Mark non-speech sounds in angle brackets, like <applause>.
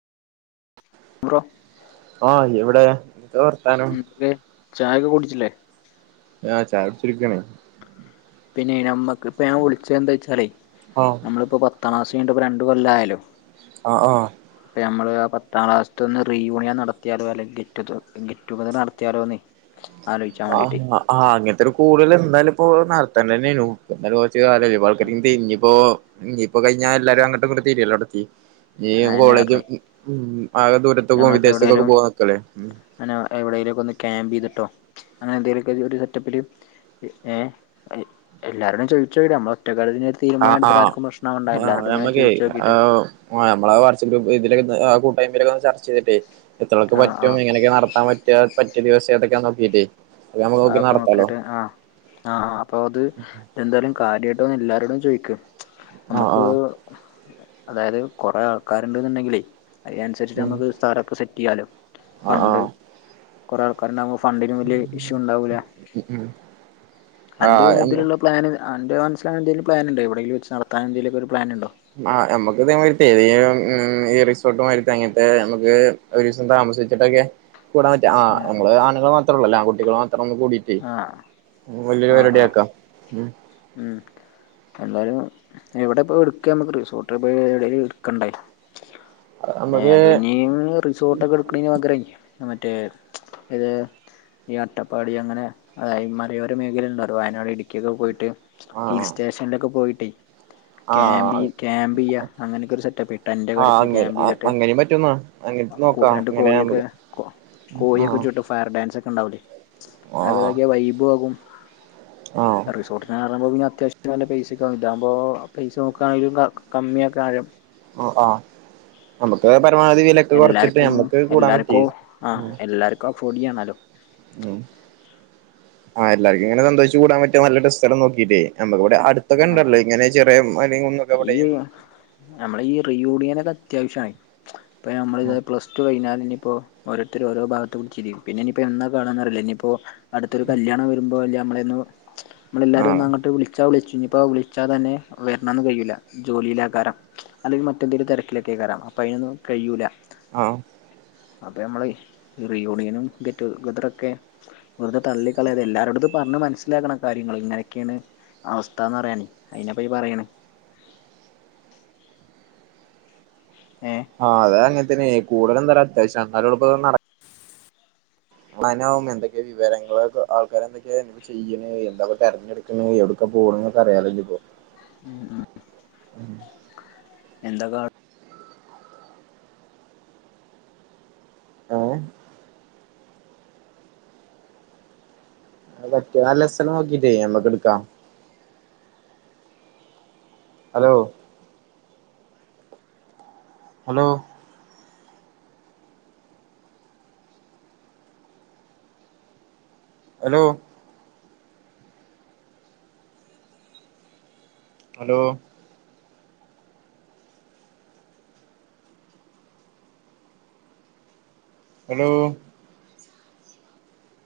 <inaudible> Bro hi എവിടെ വർത്താനം ഉം എന്തെ ചായൊക്കെ കുടിച്ചില്ലേ? ആ ചായുടിച്ചിരിക്കാണ് പിന്നെ നമ്മക്കിപ്പ ഞാൻ വിളിച്ച എന്താച്ചാലേയ് ആഹ് നമ്മളിപ്പ പത്താക്ലാസ്സ് കഴിഞ്ഞിട്ടിപ്പ രണ്ട് കൊല്ലായല്ലൊ അ ആ ഇപ്പ ഞമ്മള് ആ പത്താം ക്ലാസ്‌ത്തൊന്ന് റിയൂണിയൻ നടത്തിയാലോ അല്ലെങ്കി ഗെറ്റുതെ ഗെറ്റുഗെതറ് നടത്തിയാലോന്നേ ആലോചിച്ചാൻ ആ വേണ്ടീട്ടേ ആ അങ്ങനത്തെ ഒരു കൂടല് എന്തായാലുപ്പോ നടത്തന്നന്നേനു കൊറച്ചു കാലായി <unintelligible> തിരിഞ്ഞിപ്പോ ഇനിപ്പോ കഴിഞ്ഞാ എല്ലാരും അങ്ങോട്ടും ഇങ്ങട്ടും തിരിയലോ എടക്കീ ഈയും അയെന്നെ കോളേജും പറഞ്ഞേ ഉം ആക ദൂരത്ത് പോവാൻ നമ്മക്ക് വിദേശത്തൊക്കൊക്കെ എവിടേലും പോവാൻ നിക്കല്ലേ? അങ്ങനെ എവിടേല് ഒക്കെ ഒന്ന് ക്യാമ്പിത്ട്ടോ അങ്ങനെ എന്തേലു ഒക്കെ ഒരു സെറ്റപ്പില് ഏ എ എല്ലാരോടും ചോദിച്ചോക്കീട്ട് നമ്മള് ഒറ്റക്കാ ആഹ് തീരുമാനടുത്തട്ട് ആഹ് ആർക്കും പ്രശനാവണ്ടാ. എല്ലാവരോടൊന്ന് ചോയ്‌ച്ചോക്കീട്ട് ആ ഞമ്മളേ വാട്ട്സ്പ്പ് ഗ്രൂപ്പ് ഇതിലൊക്കേന്ന് ആ കൂട്ടായ്മയിലൊക്കെ ഒന്ന് ചർച്ച ചെയ്തിട്ടേയ് എത്രാൾക്ക് ആഹ് പറ്റും ആഹ് എങ്ങനെക്കെ നടത്താൻ പറ്റുക പറ്റിയ ദിവസം ഏതൊക്കെയാ നോക്കീട്ടേ അത് നമ്മക്ക് നോക്കി അതൊക്കെ നടത്താലോ നോക്കിട്ട് ആ ആ അപ്പൊ അത് എന്തായാലും കാര്യായിട്ടൊന്ന് എല്ലാരോടും ചോയിക്ക് ആഹ് നമ്മക്ക് ആഹ് അതായത് കൊറെ ആൾക്കാര്ണ്ടെന്ന്ണ്ടെങ്കിലേ അതിനനുസരിച്ചട്ട് ഉം നമ്മക്ക് സ്ഥലമൊക്കെ സെറ്റെയ്യാല്ലോ. ആഹ് ഫണ്ട്. ആഹ് കൊറേ ആൾക്കാരുണ്ടാവുമ്പ ഫണ്ടിന് വല്ല്യേ ഇഷ്യൂ ഉണ്ടാവൂല. ഉം ഉം അന്റെ ആഹ് ഞമ്മ യോഗതിലുള്ള പ്ലാന് അഡ്വാൻസിലങ്ങനെന്തേലും പ്ലാനുണ്ടോ എവിടേങ്കിലും വച്ച് നടത്താനെന്നെന്തേലൊക്ക ഒരു പ്ലാനുണ്ടോ? ആ നമ്മക്ക് ഇതേ മാതിരിത്തെ <unintelligible> മ്മ് റിസോർട്ടുമായിരത്തെ അങ്ങനത്തെ നമ്മക്ക് ഒരീസം താമസിച്ചിട്ടൊക്കെ കൂടാൻ പറ്റും ആ നമ്മള് ആണുങ്ങള് മാത്രൊള്ളല്ലേ ആൺകുട്ടികള് മാത്രം ഒന്ന് കൂടീ ഇ ആ വലിയൊരു ആ ആ പരിപാടി ആ ആക്കാം. ഉം ഉം എന്തായാലും എവിടെ ഇപ്പോ എടുക്കുക നമുക്ക് റിസോർട്ട് പോയി എവിടേലും എടുക്കണ്ടേ ഏ നമുക്ക് അതിന്നിയും റിസോർട്ടെക്കെ എടു <unintelligible> മറ്റേ ഇത് ഈ അട്ടപ്പാടി അങ്ങനെ ആ ഈ മലയോര മേഖലയിണ്ട് അത് വയനാട് ഇടുക്കിയൊക്കെ പോയിട്ട് ആഹ് ഹിൽ സ്റ്റേഷനിലൊക്കെ പോയിട്ടേ ക്യാമ്പി ആഹ് ക്യാമ്പെയ്യാ അങ്ങനെക്കൊരു സെറ്റപ്പേ ആഹ് ടെന്റ്ക്കടിച്ച് അങ്ങ ക്യാമ്പെയ്തിട്ട് അങ്ങനെയും പറ്റുന്നാ അ കോ രണ്ട് കോഴിയെക്കെ കോ ആ ഫയർ ഡൻസൊക്കെ ഉണ്ടാവൂല്ലേ. അതക്കെ വൈബു ആകും. ആഹ് റിസോർട്ടിനാകാറാകുമ്പോ പിന്നെ അത്യാവശ്യം നല്ല പൈസൊക്ക ആകും. ഇതാകുമ്പോ പൈസ നോക്കാണെങ്കിലും ക കമ്മിയക്കെ കാര്യം ഓ ആ നമ്മിക്ക്‌ പരമാവധി വിലേക്ക കൊറച്ചിട്ട് എല്ലാർക്കും നമ്മക്ക് കൂടാൻ എല്ലാർക്കും പറ്റീത് ആ ആഹ് എല്ലാർക്കും അഫോർഡ് ചെയ്യണല്ലോ <inaudible> ആ എല്ലാരിക്കിങ്ങന സന്തോഷിച്ച് കൂടാൻ പറ്റിയ നല്ലൊടസ്ഥലം നോക്കിട്ടേ, നമ്മക്കിവടെ അടു ഇപ്പക്കണ്ടല്ലോ ഇങ്ങനെ ചെറിയ മലേം കുന്നൊക്ക അവിടെയും നമ്മള ഈ റീയൂണിയനെക്കെ അത്യാവശ്യായി ഇപ്പ ഞമ്മള് ഇത് പ്ലസ് ഇതു കഴിഞ്ഞാലിനിയിപ്പോ ഓരോരുത്തര് ഓരോ ഭാഗത്തും തിരിയും പിന്നെ ഇനി ഇപ്പോ എന്നാ കാണാന്നറിയില്ല ഇനിപ്പോ അടുത്തൊരു കല്യാണം വരുമ്പോ അല്ലേ നമ്മളെന്നു നമ്മളെല്ലാരും ഒന്ന് ആഹ് അങ്ങട്ട് വിളിച്ചാ വിളിച്ചു ഇഞ്ഞിപ്പോ വിളിച്ചാ തന്നെ വെരണൊന്നും കയ്യൂല്ല. ജോലിള്ളാക്കാരാ അല്ലെങ്കി മറ്റെന്തേലും തെരക്കിലക്കെ കേറാം അപ്പൊ അയിനൊന്നും കഴിയൂല ആം അപ്പെ ഞമ്മള് ഈ റീയൂണിയനും ഗെറ്റുഗദറൊക്കെ വെറുത തള്ളിക്കളയാതെ എല്ലാരോടത്തു പറഞ്ഞ് മനസ്സിലാക്കണു കാര്യങ്ങള് ഇങ്ങനെക്കേണ് അവസ്ഥാന്നറയേണേ അയിനെ പറ്റി പറയേണ് ഏ ആഹ് അതങ്ങനെത്തന്നെ കൂടൽ എന്താലും അത്യാവശ്യാ അവരോടൊപ്പം നട <unintelligible> ചിയ്യ്ണ് എന്താപ്പ തെരഞ്ഞെടുക്ക്ണ്? എവിടുക്കാ പോണ്ന്നൊക്കെ അറിയാലോച്ചിട്ടേ <unintelligible> <unintelligible> പറ്റിയ നല്ല ദിവസം നോക്കിട്ടേ നമ്മക്ക് എടുക്കാം. Hello hello hello hello hello